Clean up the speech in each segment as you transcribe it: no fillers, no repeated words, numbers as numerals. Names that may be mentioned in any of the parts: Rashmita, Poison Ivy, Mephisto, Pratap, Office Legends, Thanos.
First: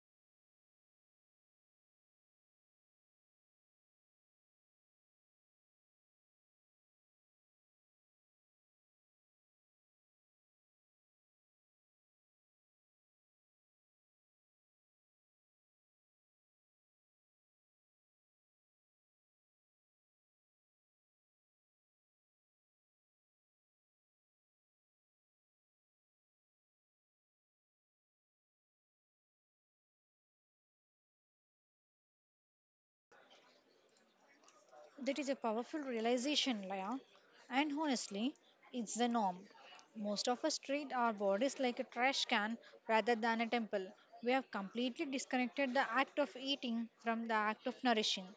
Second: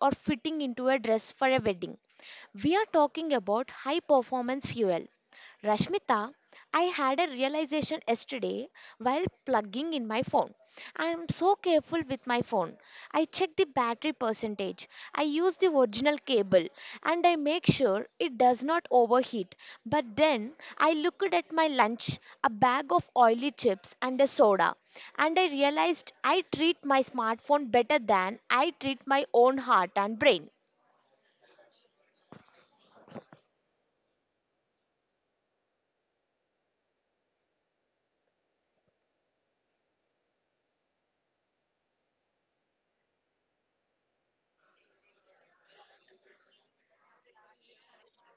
or fitting into a dress for a wedding. We are talking about high performance fuel. Rashmita, I had a realization yesterday while plugging in my phone. I am so careful with my phone. I check the battery percentage. I use the original cable and I make sure it does not overheat. But then I looked at my lunch, a bag of oily chips and a soda, and I realized I treat my smartphone better than I treat my own heart and brain. That is a powerful realization, Laya. And honestly, it's the norm. Most of us treat our bodies like a trash can rather than a temple. We have completely disconnected the act of eating from the act of nourishing.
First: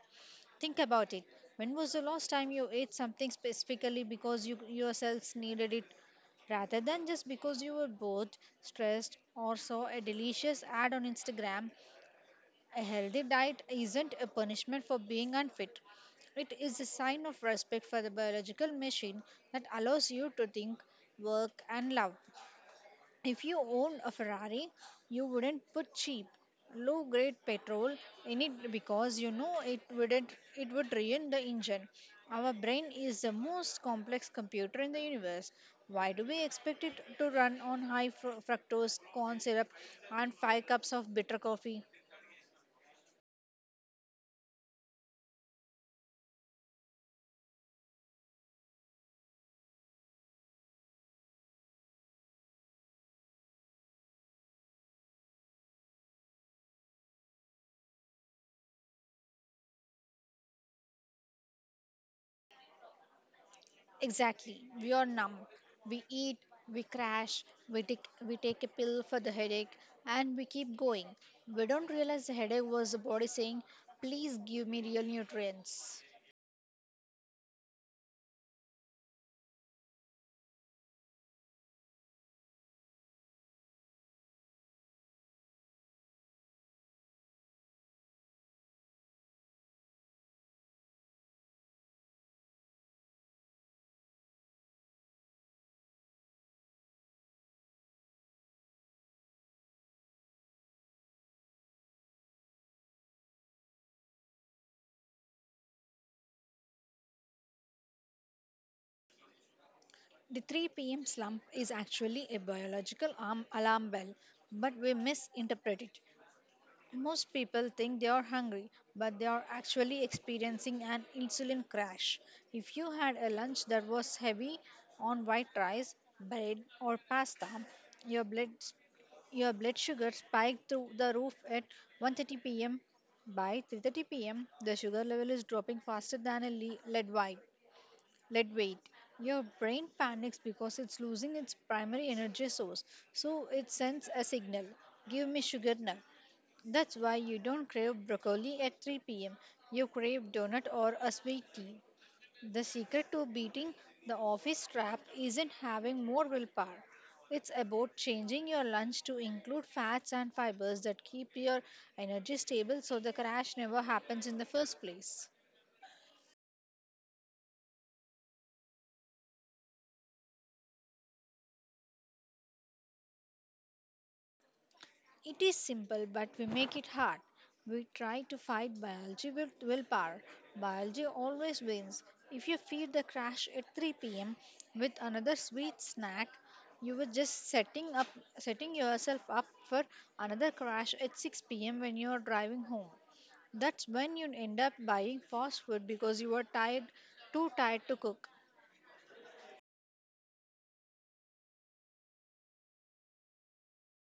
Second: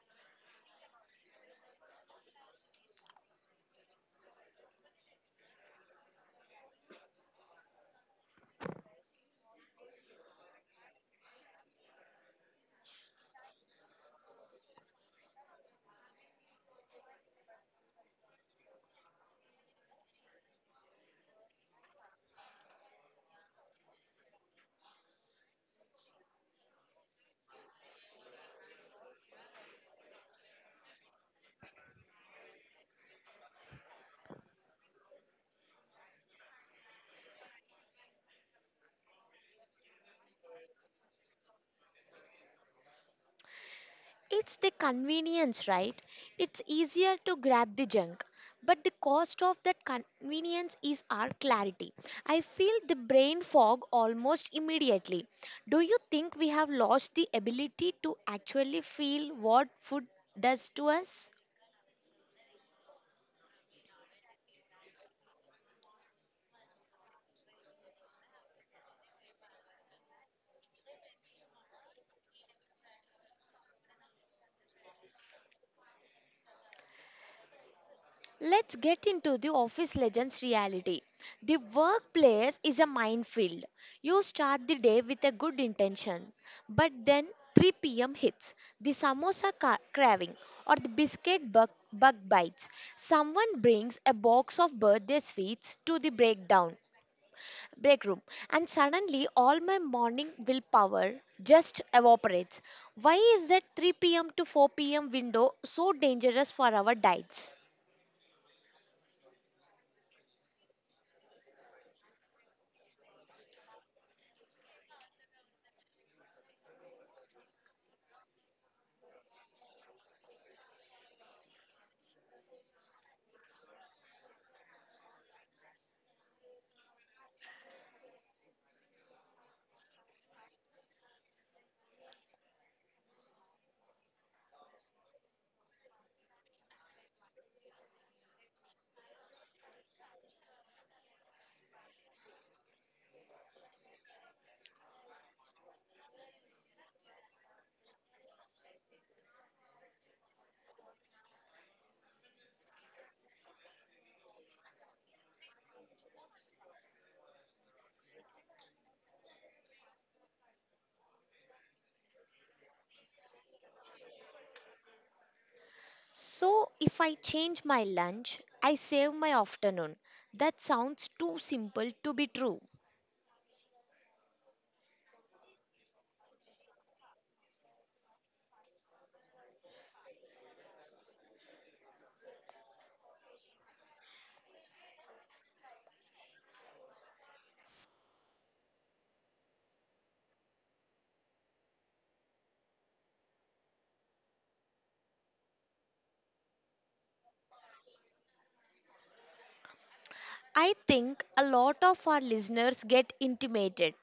Think about it. When was the last time you ate something specifically because you yourselves needed it, rather than just because you were bored, stressed, or saw a delicious ad on Instagram? A healthy diet isn't a punishment for being unfit. It is a sign of respect for the biological machine that allows you to think, work, and love. If you owned a Ferrari, you wouldn't put cheap, low grade petrol in it because you know it wouldn't it would ruin the engine. Our brain is the most complex computer in the universe. Why do we expect it to run on fructose corn syrup and 5 cups of bitter coffee? It's the convenience, right? It's easier to grab the junk. But the cost of that convenience is our clarity. I feel the brain fog almost immediately. Do you think we have lost the ability to actually feel what food does to us? Exactly. We are numb. We eat, we crash, we take a pill for the headache, and we keep going. We don't realize the headache was the body saying, please give me real nutrients. Let's get into the office legends reality. The workplace is a minefield. You start the day with a good intention, but then 3 pm hits, the craving, or the biscuit bug bites. Someone brings a box of birthday sweets to the break room, and suddenly all my morning willpower just evaporates. Why is that 3 pm to 4 pm window so dangerous for our diets? The 3 p.m. slump is actually a biological arm alarm bell, but we misinterpret it. Most people think they are hungry, but they are actually experiencing an insulin crash. If you had a lunch that was heavy on white rice, bread, or pasta, your blood your blood sugar spiked through the roof at 1:30 p.m. By 3:30 p.m., the sugar level is dropping faster than a lead weight. Lead weight. Your brain panics because it's losing its primary energy source, so it sends a signal: "Give me sugar now." That's why you don't crave broccoli at 3 pm. You crave donut or a sweet tea. The secret to beating the office trap isn't having more willpower. It's about changing your lunch to include fats and fibers that keep your energy stable so the crash never happens in the first place. So, if I change my lunch, I save my afternoon. That sounds too simple to be true. It is simple, but we make it hard. We try to fight biology with willpower. Biology always wins. If you feed the crash at 3 p.m. with another sweet snack, you were just setting up setting yourself up for another crash at 6 p.m. when you are driving home. That's when you end up buying fast food because you are tired, too tired to cook. I think a lot of our listeners get intimidated.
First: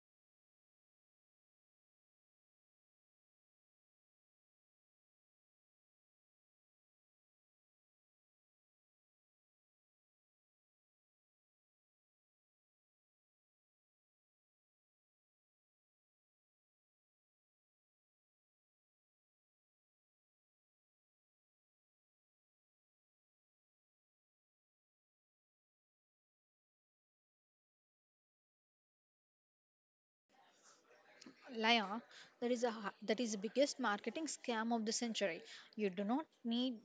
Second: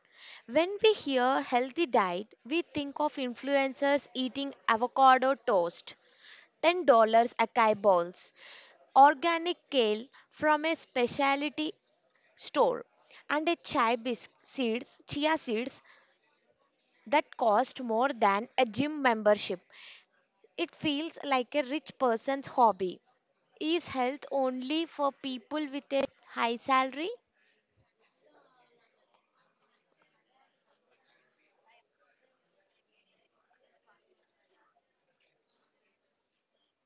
When we hear healthy diet, we think of influencers eating avocado toast, $10 acai balls, organic kale from a specialty store, and a chia seeds that cost more than a gym membership. It feels like a rich person's hobby. Is health only for people with a high salary? Lion, that is the biggest marketing scam of the century. You do not need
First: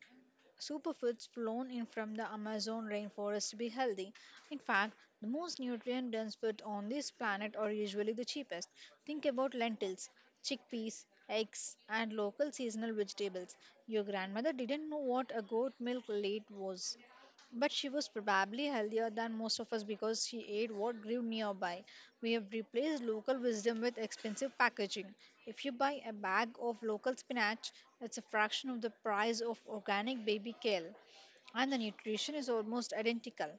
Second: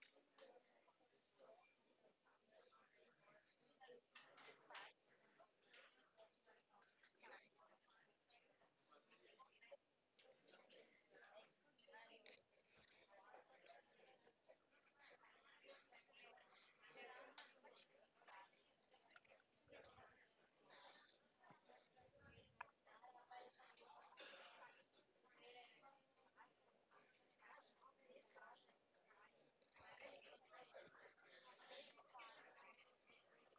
superfoods flown in from the Amazon rainforest to be healthy. In fact, the most nutrient dense food on this planet are usually the cheapest. Think about lentils, chickpeas, eggs, and local seasonal vegetables. Your grandmother didn't know what a goat milk late was. But she was probably healthier than most of us because she ate what grew nearby. We have replaced local wisdom with expensive packaging. If you buy a bag of local spinach, it's a fraction of the price of organic baby kale, and the nutrition is almost identical.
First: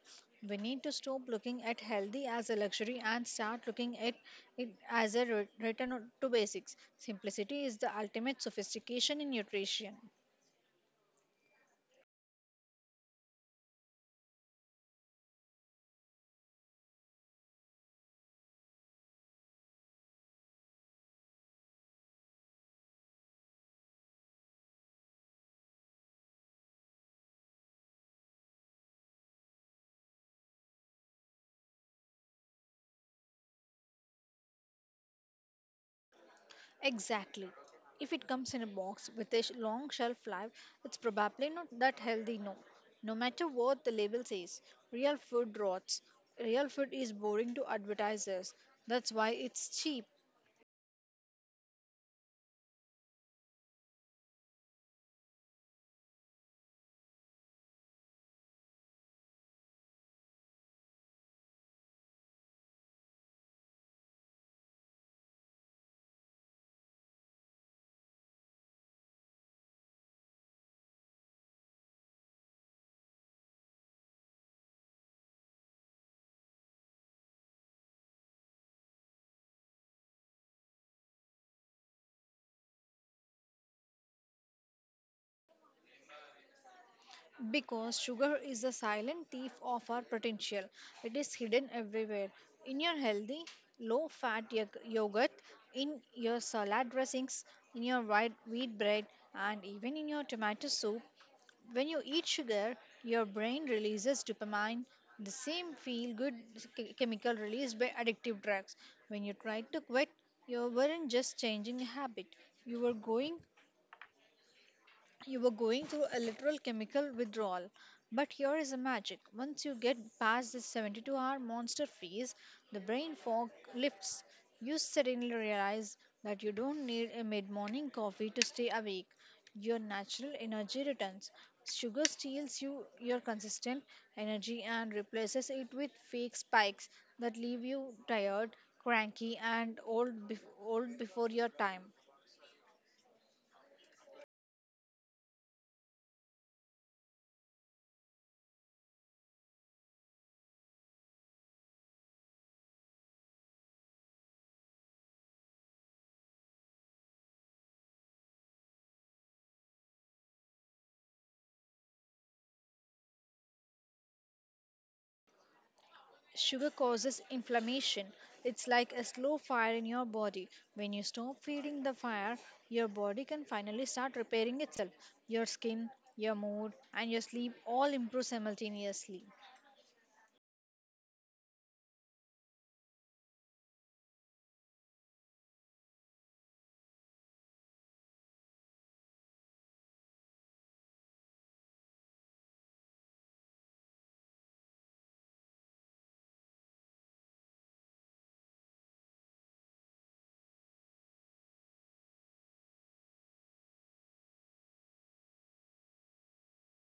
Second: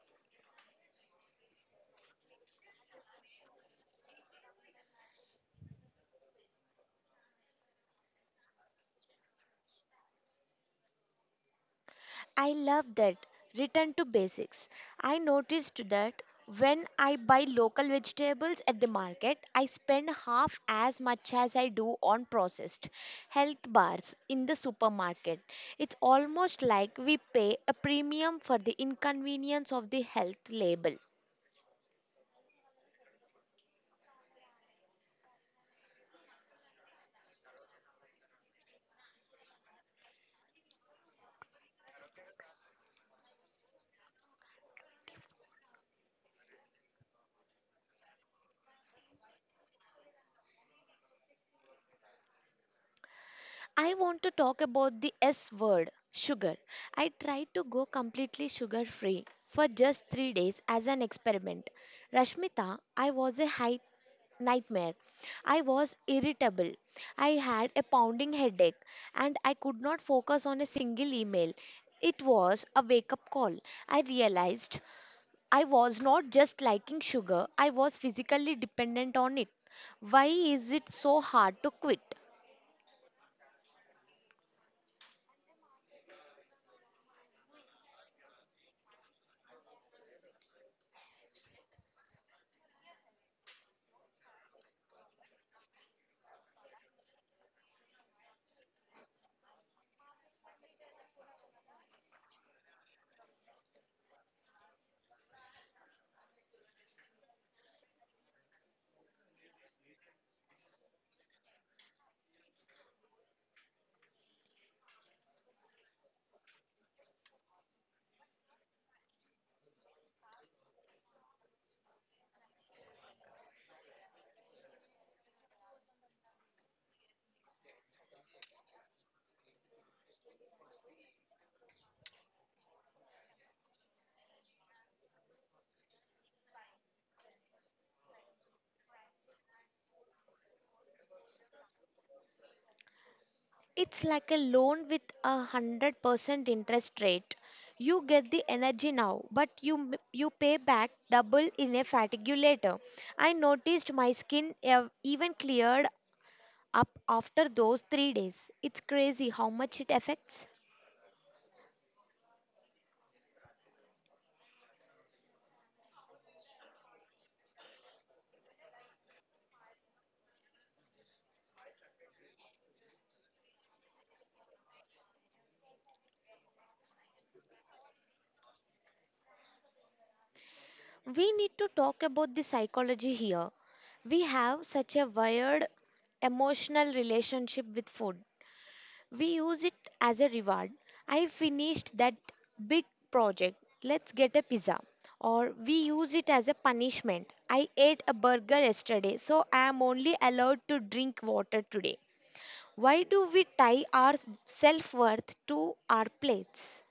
We need to stop looking at healthy as a luxury and start looking at it as return to basics. Simplicity is the ultimate sophistication in nutrition. I love that. Return to basics. I noticed that when I buy local vegetables at the market, I spend half as much as I do on processed health bars in the supermarket. It's almost like we pay a premium for the inconvenience of the health label. Exactly. If it comes in a box with long shelf life, it's probably not that healthy, no. No matter what the label says, real food rots. Real food is boring to advertisers. That's why it's cheap. I want to talk about the S word, sugar. I tried to go completely sugar free for just 3 days as an experiment. Rashmita, I was a high nightmare. I was irritable. I had a pounding headache and I could not focus on a single email. It was a wake up call. I realized I was not just liking sugar, I was physically dependent on it. Why is it so hard to quit? Because sugar is the silent thief of our potential. It is hidden everywhere. In your healthy, low fat yogurt, in your salad dressings, in your white wheat bread, and even in your tomato soup. When you eat sugar, your brain releases dopamine, the same feel good chemical released by addictive drugs. When you tried to quit, you weren't just changing a habit, you were going you were going through a literal chemical withdrawal. But here is the magic. Once you get past this 72-hour monster phase, the brain fog lifts. You suddenly realize that you don't need a mid morning coffee to stay awake. Your natural energy returns. Sugar steals you your consistent energy and replaces it with fake spikes that leave you tired, cranky, and old before your time. It's like a loan with a 100% interest rate. You get the energy now, but you pay back double in a fatigue later. I noticed my skin even cleared up after those 3 days. It's crazy how much it affects. Sugar causes inflammation. It's like a slow fire in your body. When you stop feeding the fire, your body can finally start repairing itself. Your skin, your mood, and your sleep all improve simultaneously. We need to talk about the psychology here. We have such a wired emotional relationship with food. We use it as a reward. I finished that big project. Let's get a pizza. Or we use it as a punishment. I ate a burger yesterday, so I am only allowed to drink water today. Why do we tie our self worth to our plates?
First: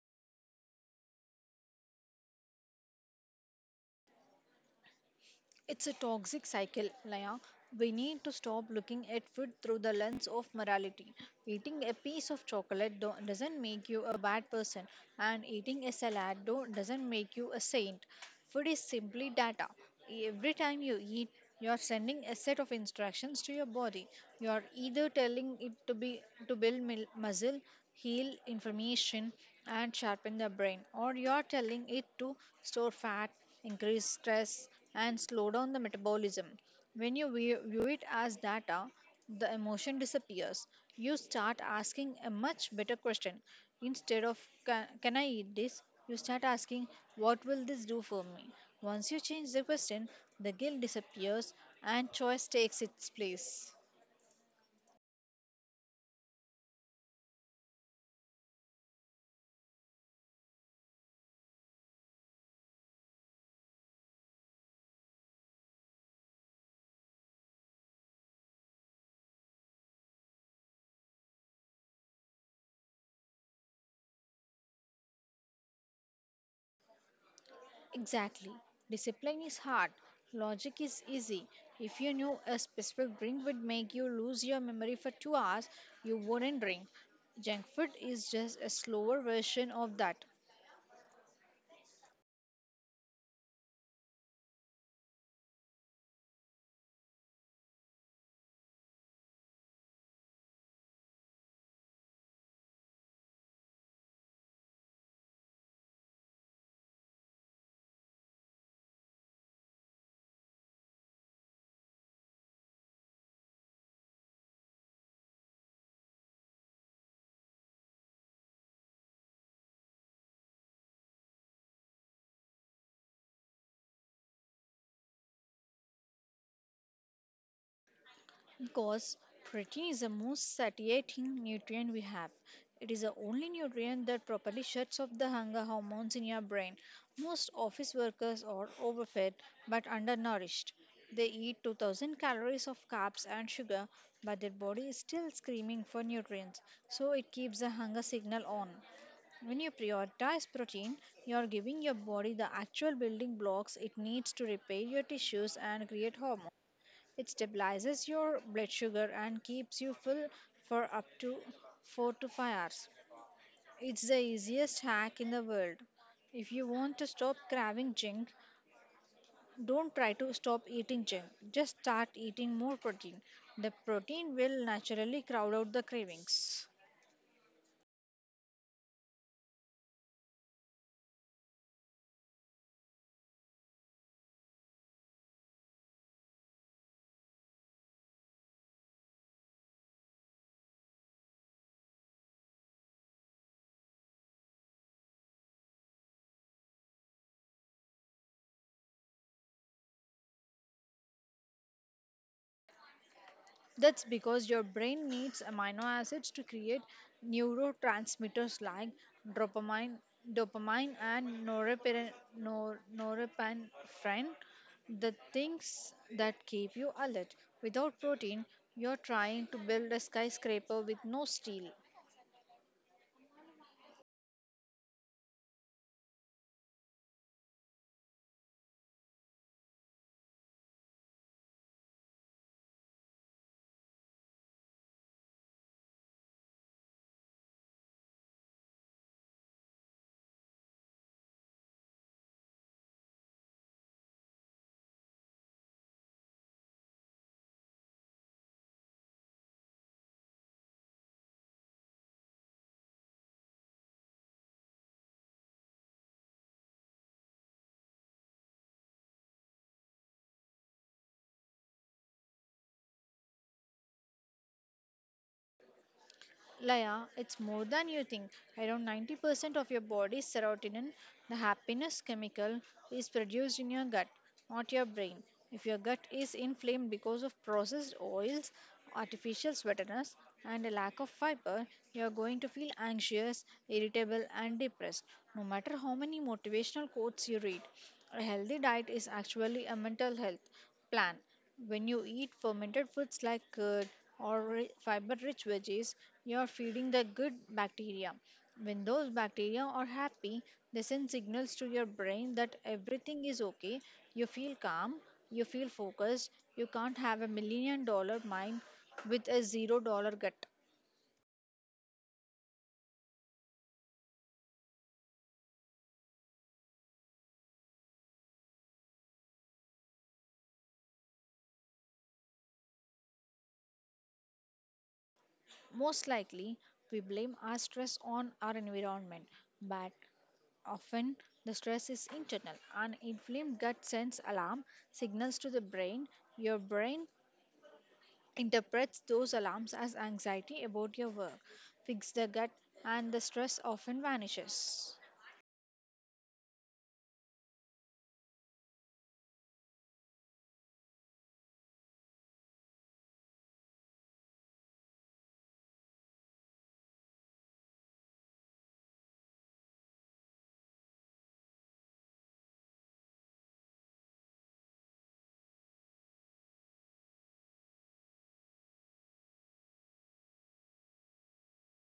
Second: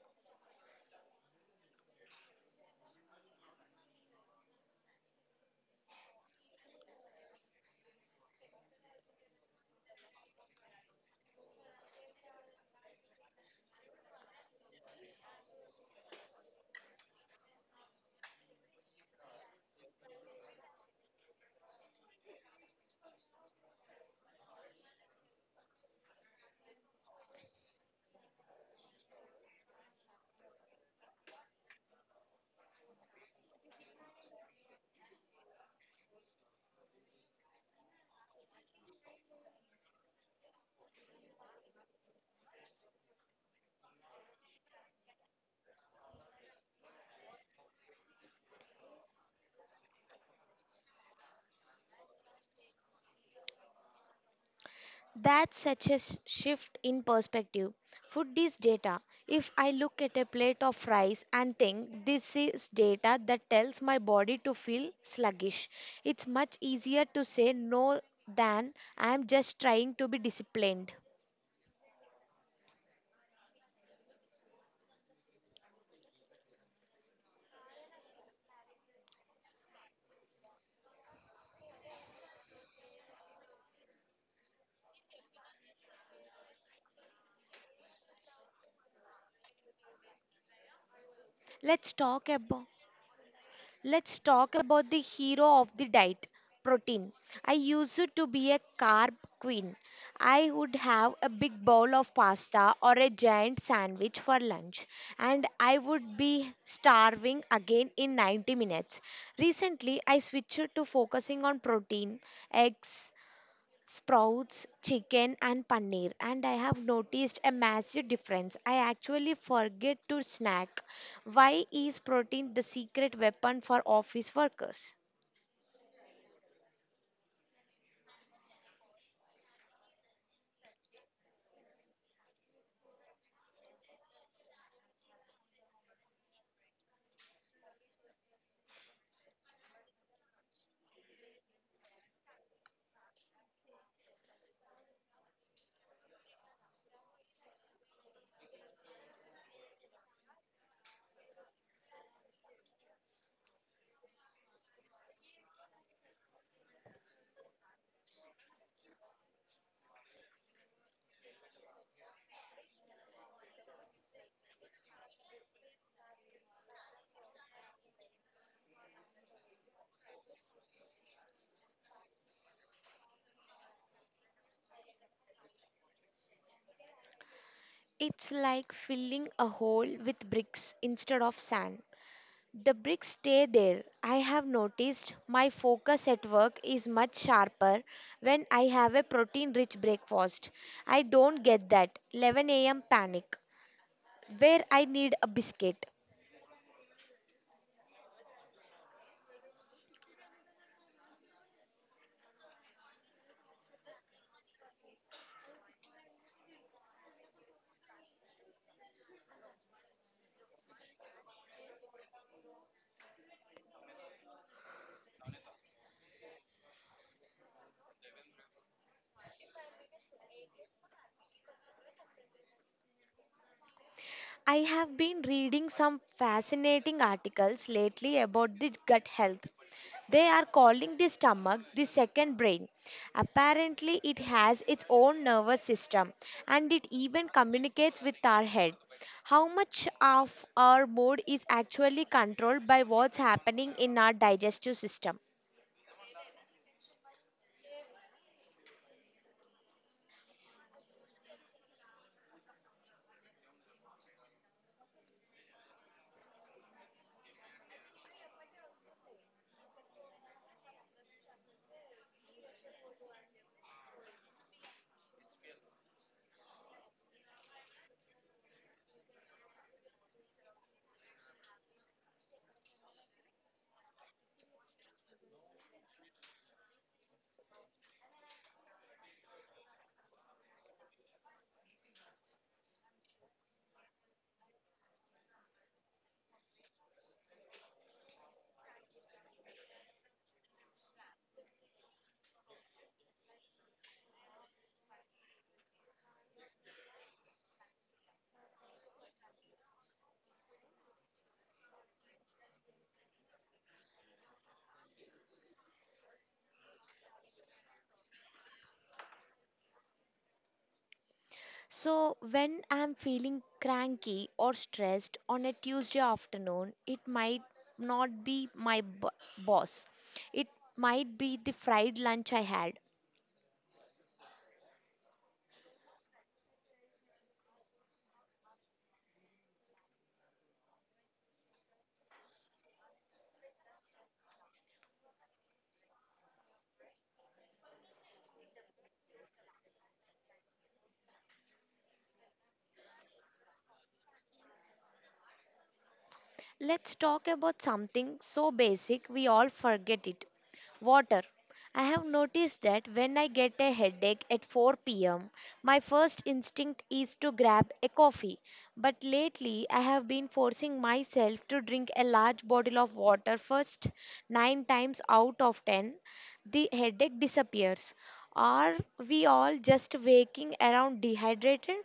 It's a toxic cycle, Laya. We need to stop looking at food through the lens of morality. Eating a piece of chocolate doesn't make you a bad person, and eating a salad doesn't make you a saint. Food is simply data. Every time you eat, you're sending a set of instructions to your body. You're either telling it to build muscle, heal information, and sharpen the brain, or you're telling it to store fat, increase stress, and slow down the metabolism. When you view it as data, the emotion disappears. You start asking a much better question. Instead of can I eat this, you start asking what will this do for me? Once you change the question, the guilt disappears and choice takes its place. That's such a shift in perspective. Food is data. If I look at a plate of rice and think this is data that tells my body to feel sluggish, it's much easier to say no than I'm just trying to be disciplined. Exactly. Discipline is hard. Logic is easy. If you knew a specific drink would make you lose your memory for 2 hours, you wouldn't drink. Junk food is just a slower version of that. Let's talk about Let's talk about the hero of the diet, protein. I used to be a carb queen. I would have a big bowl of pasta or a giant sandwich for lunch, and I would be starving again in 90 minutes. Recently, I switched to focusing on protein, eggs, sprouts, chicken, and paneer, and I have noticed a massive difference. I actually forget to snack. Why is protein the secret weapon for office workers? Because protein is the most satiating nutrient we have. It is the only nutrient that properly shuts off the hunger hormones in your brain. Most office workers are overfed but undernourished. They eat 2,000 calories of carbs and sugar, but their body is still screaming for nutrients, so it keeps the hunger signal on. When you prioritize protein, you are giving your body the actual building blocks it needs to repair your tissues and create hormones. It stabilizes your blood sugar and keeps you full for up to 4 to 5 hours. It's the easiest hack in the world. If you want to stop craving junk, don't try to stop eating junk. Just start eating more protein. The protein will naturally crowd out the cravings. It's like filling a hole with bricks instead of sand. The bricks stay there. I have noticed my focus at work is much sharper when I have a protein rich breakfast. I don't get that 11 a.m. panic where I need a biscuit. That's because your brain needs amino acids to create neurotransmitters like dopamine, dopamine and norepinephrine, the things that keep you alert. Without protein, you're trying to build a skyscraper with no steel. I have been reading some fascinating articles lately about the gut health. They are calling the stomach the second brain. Apparently, it has its own nervous system and it even communicates with our head. How much of our mood is actually controlled by what's happening in our digestive system? Laya, it's more than you think. Around 90% of your body's serotonin, the happiness chemical, is produced in your gut, not your brain. If your gut is inflamed because of processed oils, artificial sweeteners, and a lack of fiber, you are going to feel anxious, irritable, and depressed, no matter how many motivational quotes you read. A healthy diet is actually a mental health plan. When you eat fermented foods like curd or fiber-rich veggies, you are feeding the good bacteria. When those bacteria are happy, they send signals to your brain that everything is okay. You feel calm, you feel focused. You can't have a million dollar mind with a zero dollar gut. So, when I'm feeling cranky or stressed on a Tuesday afternoon, it might not be boss. It might be the fried lunch I had. Most likely, we blame our stress on our environment, but often the stress is internal. An inflamed gut sends alarm signals to the brain. Your brain interprets those alarms as anxiety about your work. Fix the gut, and the stress often vanishes. Let's talk about something so basic we all forget it water. I have noticed that when I get a headache at 4 pm, my first instinct is to grab a coffee. But lately, I have been forcing myself to drink a large bottle of water first. Nine times out of ten, the headache disappears. Are we all just waking around dehydrated?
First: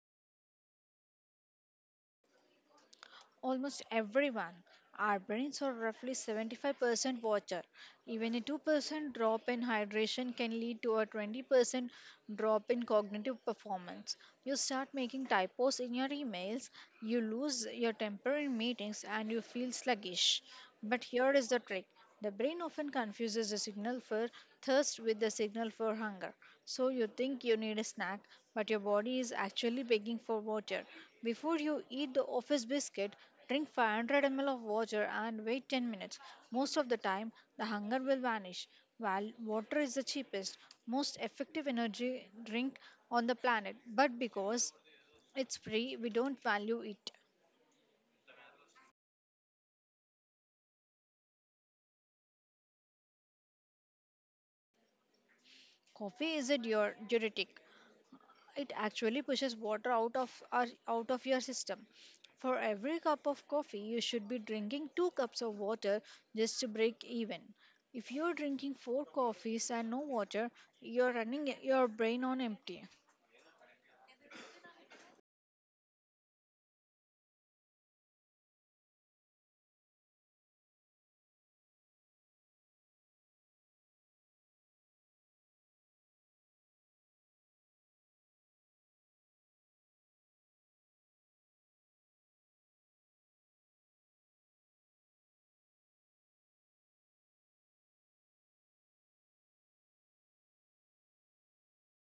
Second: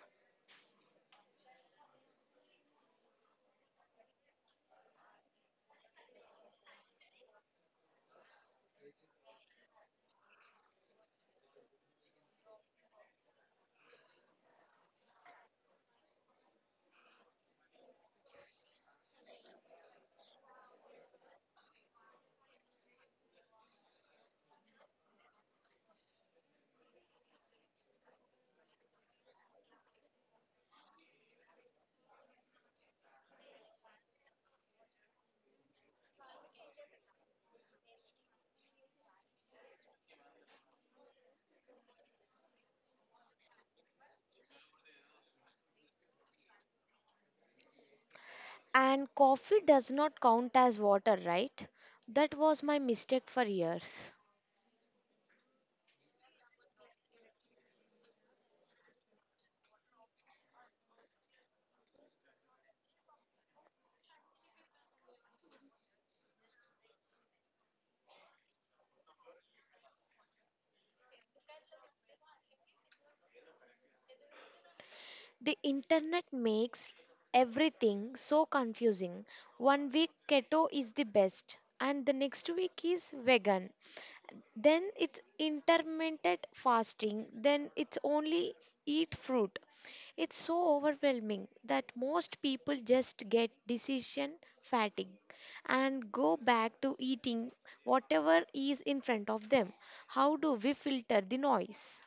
Almost everyone. Our brains are roughly 75% water. Even a 2% drop in hydration can lead to a 20% drop in cognitive performance. You start making typos in your emails, you lose your temper in meetings, and you feel sluggish. But here is the trick, the brain often confuses the signal for thirst with the signal for hunger. So you think you need a snack, but your body is actually begging for water. Before you eat the office biscuit, drink 500 ml of water and wait 10 minutes. Most of the time, the hunger will vanish. While water is the cheapest, most effective energy drink on the planet, but because it's free, we don't value it. And coffee does not count as water, right? That was my mistake for years. Coffee is a diuretic. It actually pushes water out of out of your system. For every cup of coffee you should be drinking 2 cups of water just to break even. If you're drinking 4 coffees and no water, you're running your brain on empty. The internet makes everything so confusing. One week keto is the best, and the next week is vegan. Then it's intermittent fasting, then it's only eat fruit. It's so overwhelming that most people just get decision fatigue and go back to eating whatever is in front of them. How do we filter the noise?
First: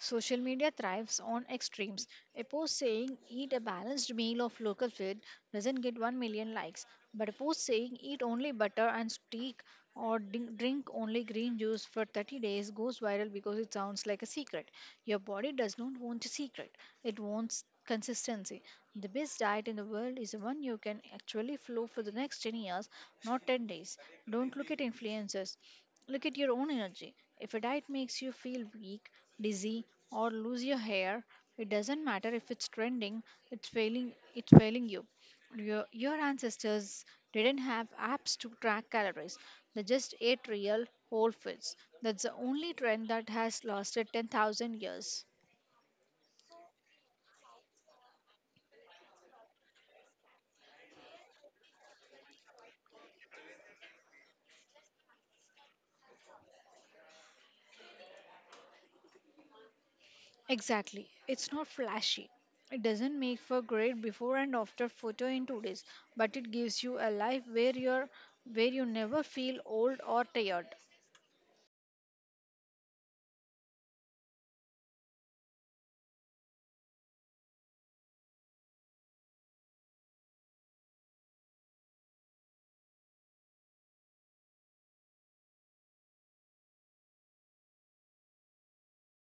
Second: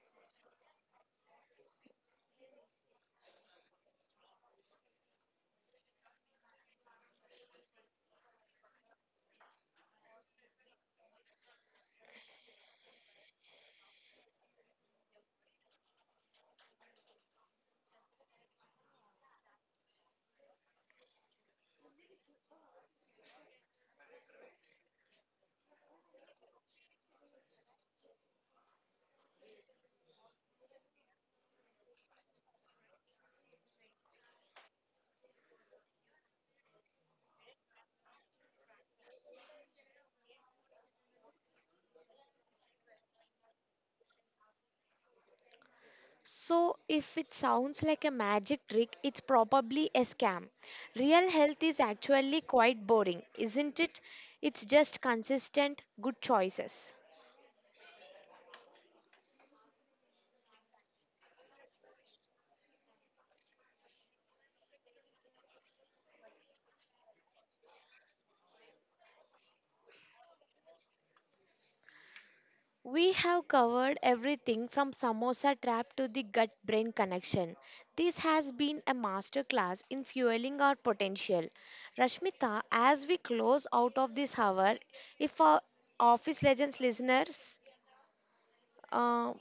Social media thrives on extremes. A post saying eat a balanced meal of local food doesn't get 1 million likes, but a post saying eat only butter and steak or drink only green juice for 30 days goes viral because it sounds like a secret. Your body does not want a secret, it wants consistency. The best diet in the world is the one you can actually follow for the next 10 years, not 10 days. Don't look at influencers, look at your own energy. If a diet makes you feel weak, dizzy, or lose your hair, it doesn't matter if it's trending, it's failing you. Your ancestors didn't have apps to track calories. They just ate real whole foods. That's the only trend that has lasted 10,000 years. So, if it sounds like a magic trick, it's probably a scam. Real health is actually quite boring, isn't it? It's just consistent, good choices. Exactly. It's not flashy. It doesn't make for great before and after photo in 2 days, but it gives you a life where you never feel old or tired. We have covered everything from samosa trap to the gut brain connection. This has been a masterclass in fueling our potential. Rashmita, as we close out of this hour, if our Office Legends listeners, uh,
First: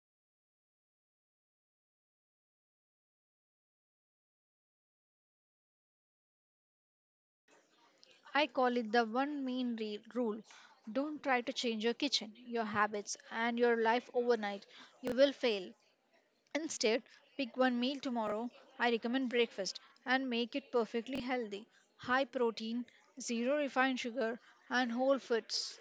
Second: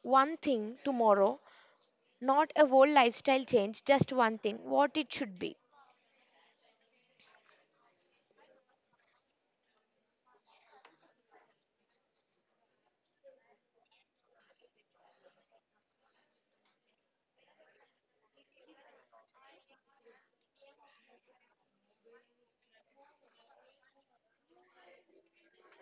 one thing tomorrow, not a whole lifestyle change, just one thing, what it should be. I call it the one rule. Don't try to change your kitchen, your habits, and your life overnight. You will fail. Instead, pick one meal tomorrow. I recommend breakfast and make it perfectly healthy. High protein, zero refined sugar, and whole foods.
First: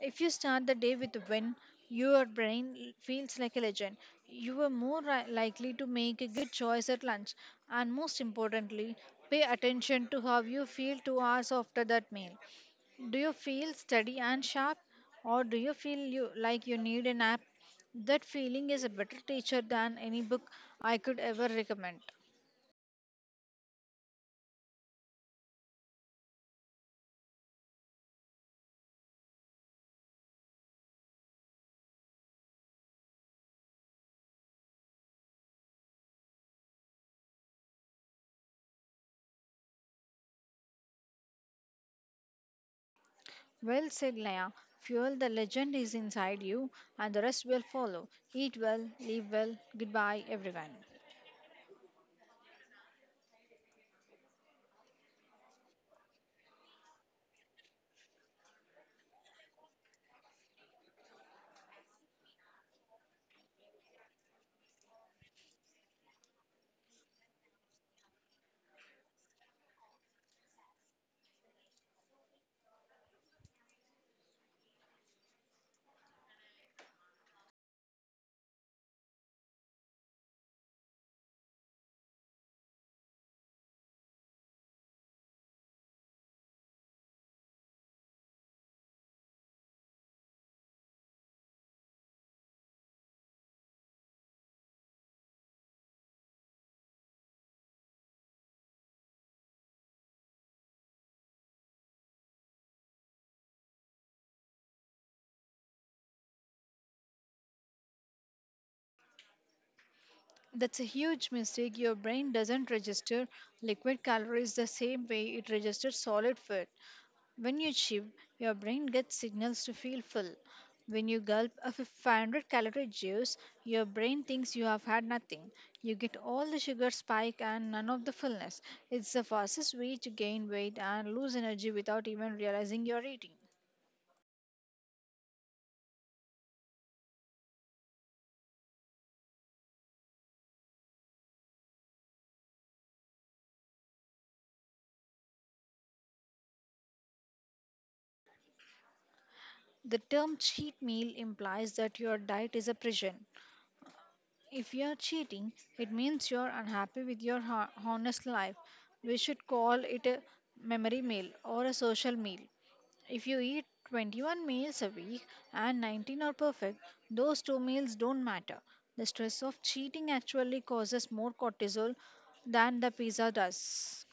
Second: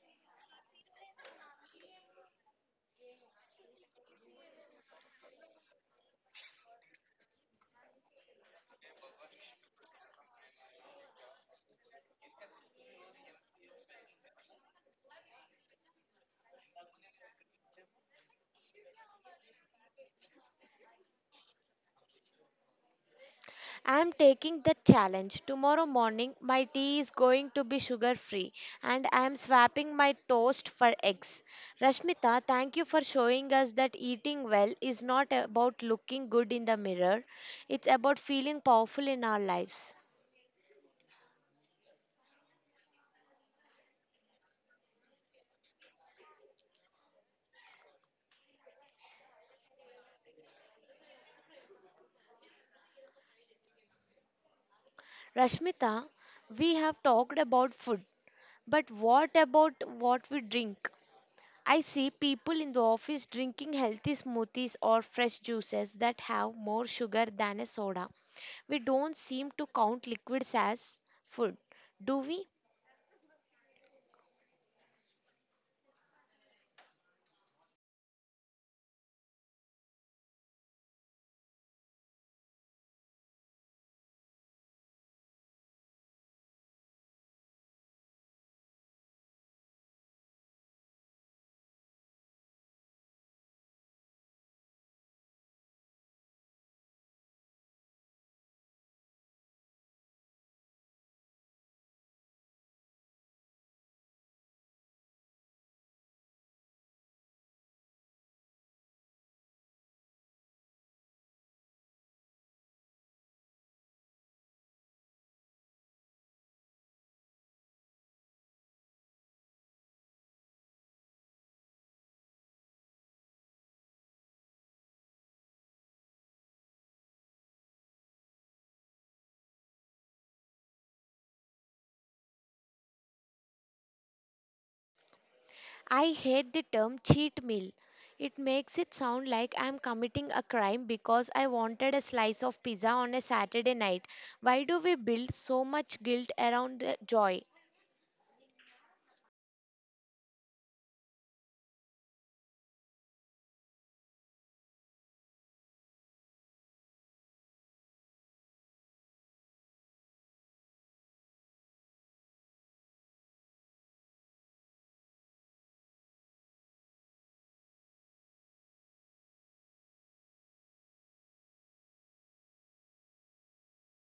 If you start the day with when your feels like a legend, you are more likely to make a good choice at lunch. And most importantly, pay attention to how you feel 2 hours after that meal. Do you feel steady and sharp, or do you feel like you need a nap? That feeling is a better teacher than any book I could ever recommend. I am taking the challenge. Tomorrow morning, my tea is going to be sugar free and I am swapping my toast for eggs. Rashmita, thank you for showing us that eating well is not about looking good in the mirror, it's about feeling powerful in our lives. Well said, Leia. Fuel the legend is inside you, and the rest will follow. Eat well, live well. Goodbye, everyone. Rashmita, we have talked about food, but what about what we drink? I see people in the office drinking healthy smoothies or fresh juices that have more sugar than a soda. We don't seem to count liquids as food, do we? That's a huge mistake. Your brain doesn't register liquid calories the same way it registers solid food. When you chew, your brain gets signals to feel full. When you gulp a 500 calorie juice, your brain thinks you have had nothing. You get all the sugar spike and none of the fullness. It's the fastest way to gain weight and lose energy without even realizing you're eating. I hate the term cheat meal. It makes it sound like I'm committing a crime because I wanted a slice of pizza on a Saturday night. Why do we build so much guilt around the joy? The term cheat meal implies that your diet is a prison. If you're cheating, it means you're unhappy with your honest life. We should call it a memory meal or a social meal. If you eat 21 meals a week and 19 are perfect, those two meals don't matter. The stress of cheating actually causes more cortisol than the pizza does.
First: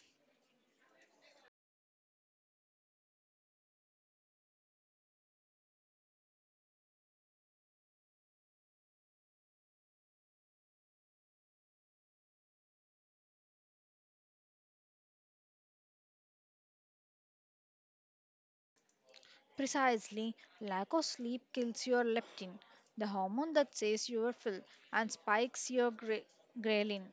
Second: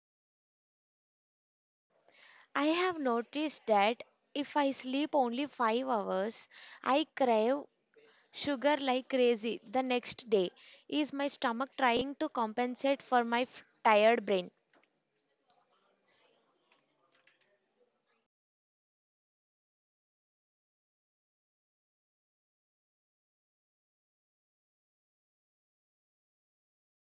I have noticed that if I sleep only 5 hours, I crave sugar like crazy the next day. Is my stomach trying to compensate for tired brain? Precisely, lack of sleep kills your leptin, the hormone that says you are full, and spikes your ghrelin,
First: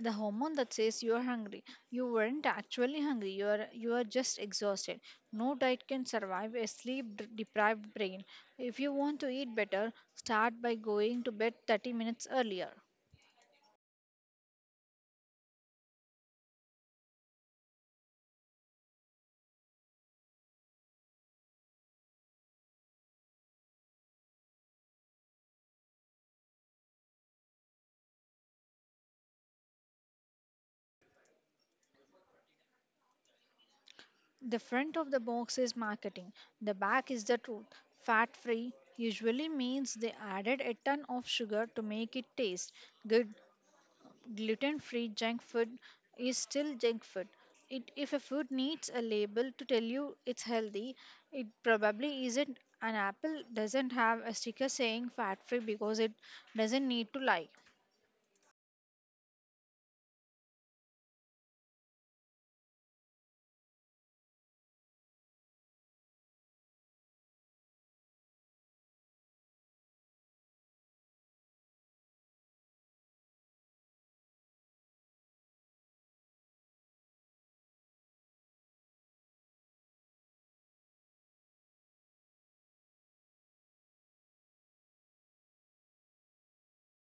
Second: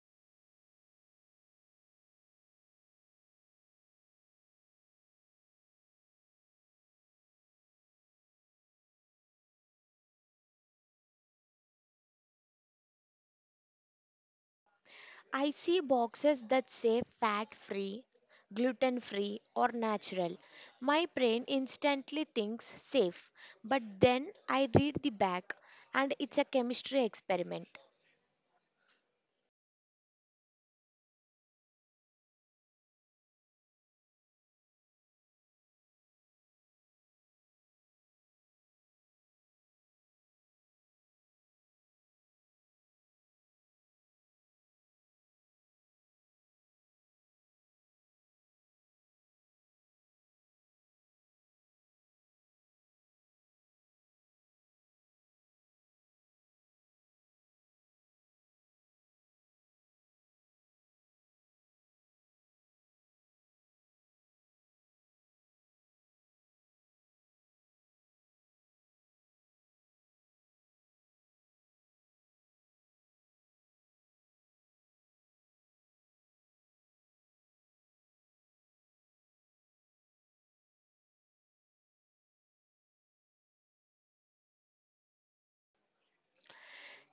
the hormone that says you are hungry. You weren't actually hungry, you are just exhausted. No diet can survive a sleep deprived brain. If you want to eat better, start by going to bed 30 minutes earlier. I see boxes that say fat free, gluten free, or natural. My brain instantly thinks safe, but then I read the back and it's a chemistry experiment. The front of the box is marketing, the back is the truth. Fat free usually means they added a ton of sugar to make it taste good. Gluten free junk food is still junk food. If a food needs a label to tell you it's healthy, it probably isn't. An apple doesn't have a sticker saying fat free because it doesn't need to lie.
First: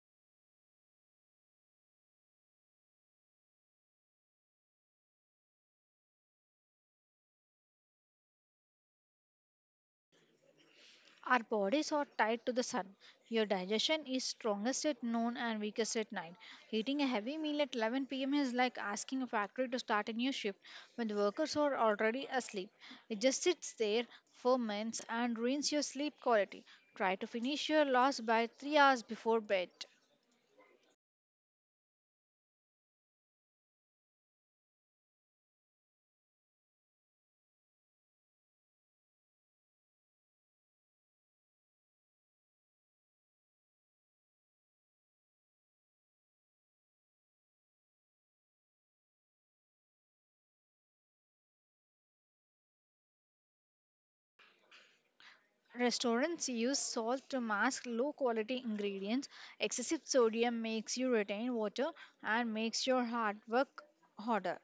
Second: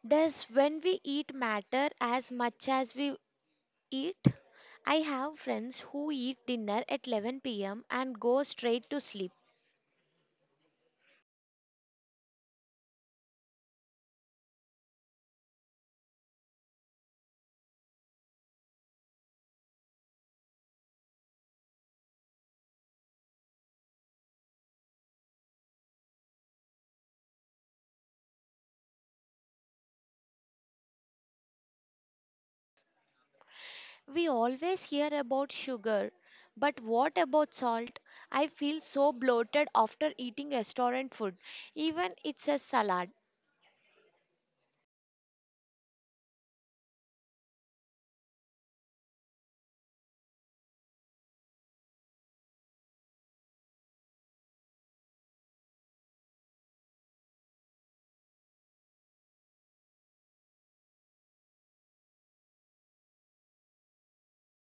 Does when we eat matter as much as we eat? I have friends who eat dinner at 11 pm and go straight to sleep. Our bodies are tied to the sun. Your digestion is strongest at noon and weakest at night. Eating a heavy meal at 11 p.m. is like asking a factory to start a new shift when the workers are already asleep. It just sits there, ferments, and ruins your sleep quality. Try to finish your loss by 3 hours before bed. We always hear about sugar, but what about salt? I feel so bloated after eating restaurant food, even it's a salad. Restaurants use salt to mask low quality ingredients. Excessive sodium makes you retain water and makes your hard work harder.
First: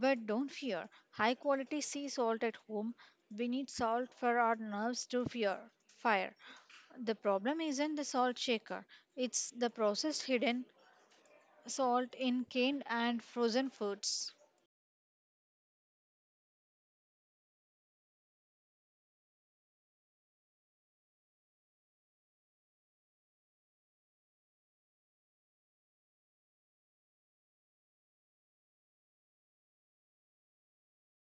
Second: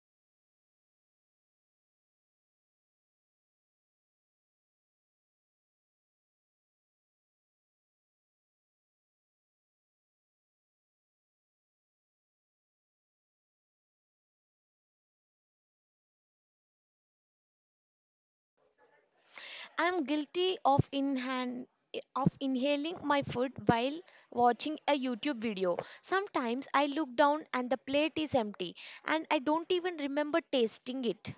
But don't fear. High quality sea salt at home. We need salt for our nerves to fear fire. The problem isn't the salt shaker, it's the processed hidden salt in canned and frozen foods. I'm guilty of inhaling my food while watching a YouTube video. Sometimes I look down and the plate is empty and I don't even remember tasting it.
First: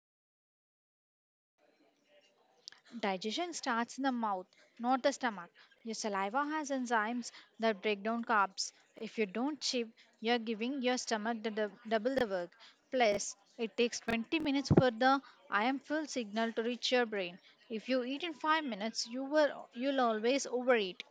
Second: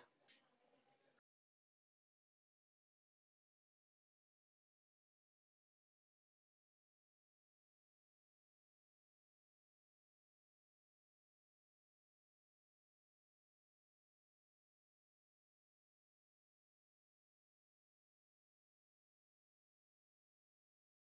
Digestion starts in the mouth, not the stomach. Your saliva has enzymes that break down carbs. If you don't chew, you're giving your stomach the double the work. Plus, it takes 20 minutes for the I am full signal to reach your brain. If you eat in 5 minutes, you'll always overeat.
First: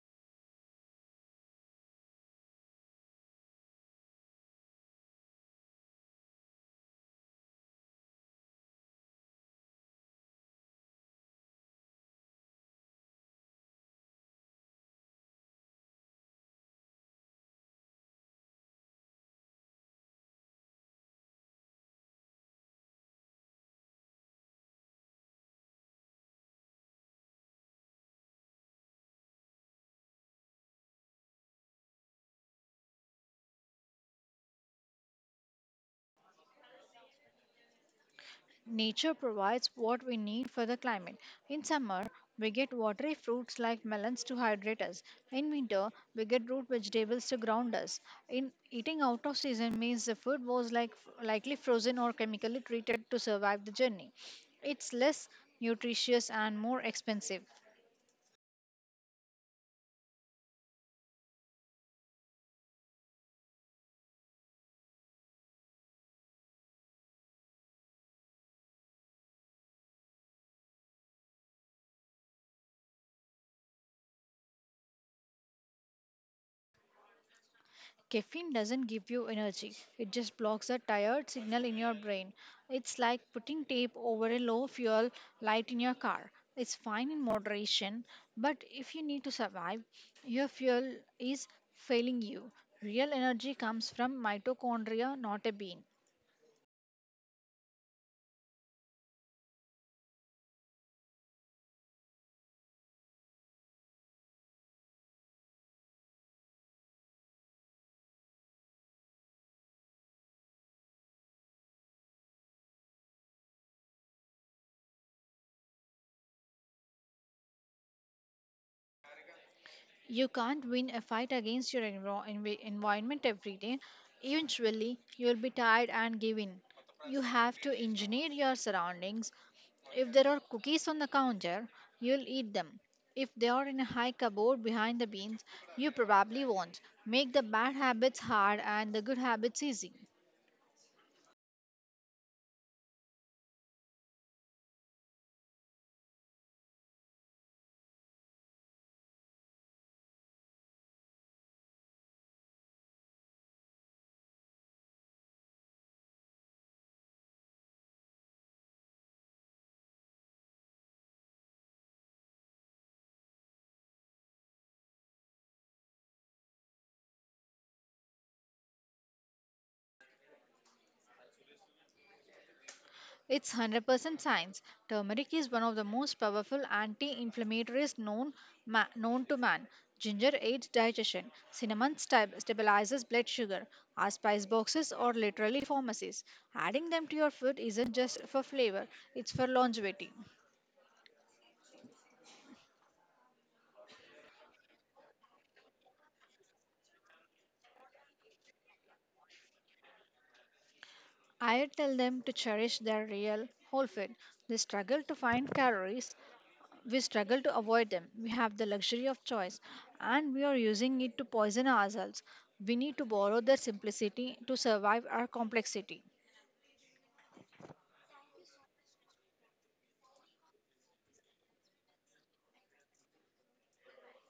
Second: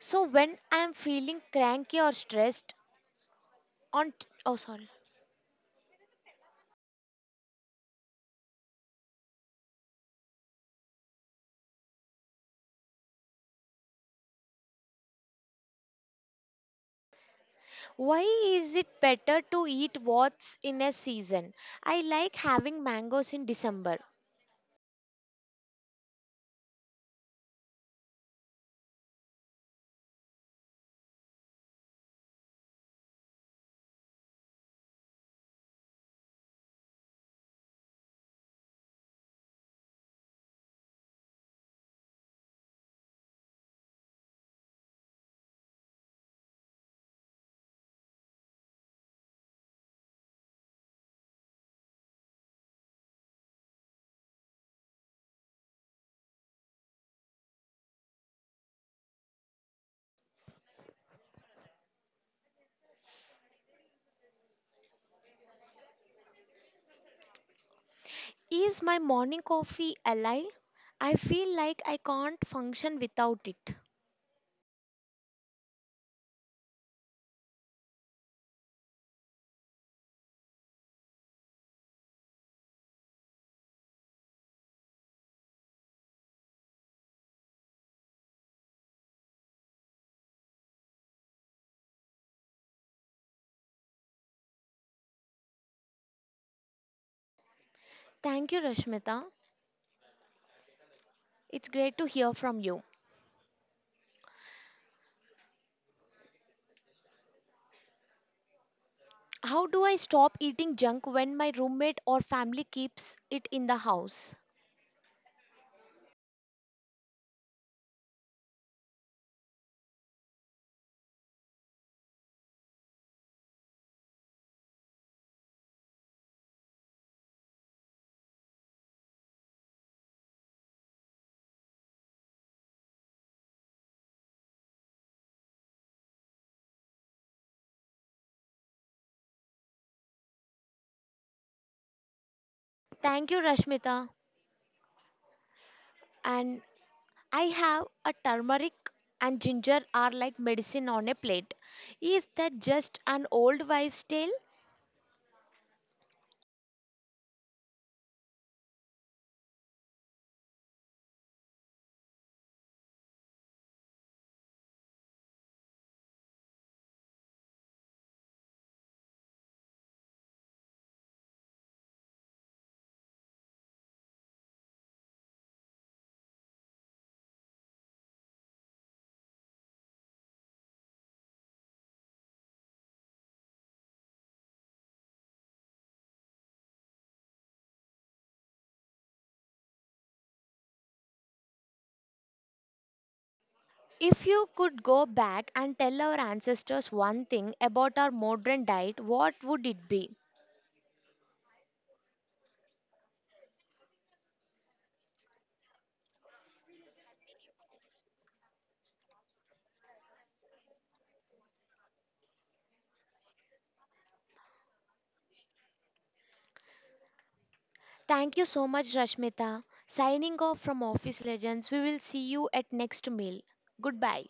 So when I'm feeling cranky or stressed on oh sorry Why is it better to eat what's in a season? I like having mangoes in December. Nature provides what we need for the climate. In summer, we get watery fruits like melons to hydrate us. In winter, we get root vegetables to ground us. In Eating out of season means the food was likely frozen or chemically treated to survive the journey. It's less nutritious and more expensive. Is my morning coffee a lie? I feel like I can't function without it. Caffeine doesn't give you energy, it just blocks the tired signal in your brain. It's like putting tape over a low fuel light in your car. It's fine in moderation, but if you need to survive, your fuel is failing you. Real energy comes from mitochondria, not a bean. Thank you, Rashmita. It's great to hear from you. How do I stop eating junk when my roommate or family keeps it in the house? You can't win a fight against your environment every day. Eventually, you'll be tired and give in. You have to engineer your surroundings. If there are cookies on the counter, you'll eat them. If they are in a high cupboard behind the beans, you probably won't. Make the bad habits hard and the good habits easy. Thank you, Rashmita. And I have a turmeric and ginger are like medicine on a plate. Is that just an old wives' tale? It's 100% science. Turmeric is one of the most powerful anti-inflammatories known to man. Ginger aids digestion. Cinnamon stabilizes blood sugar. Our spice boxes are literally pharmacies. Adding them to your food isn't just for flavor, it's for longevity. If you could go back and tell our ancestors one thing about our modern diet, what would it be? I tell them to cherish their real whole food. They struggle to find calories, we struggle to avoid them. We have the luxury of choice and we are using it to poison ourselves. We need to borrow their simplicity to survive our complexity. Thank you so much, Rashmita. Signing off from Office Legends, we will see you at next meal. Goodbye.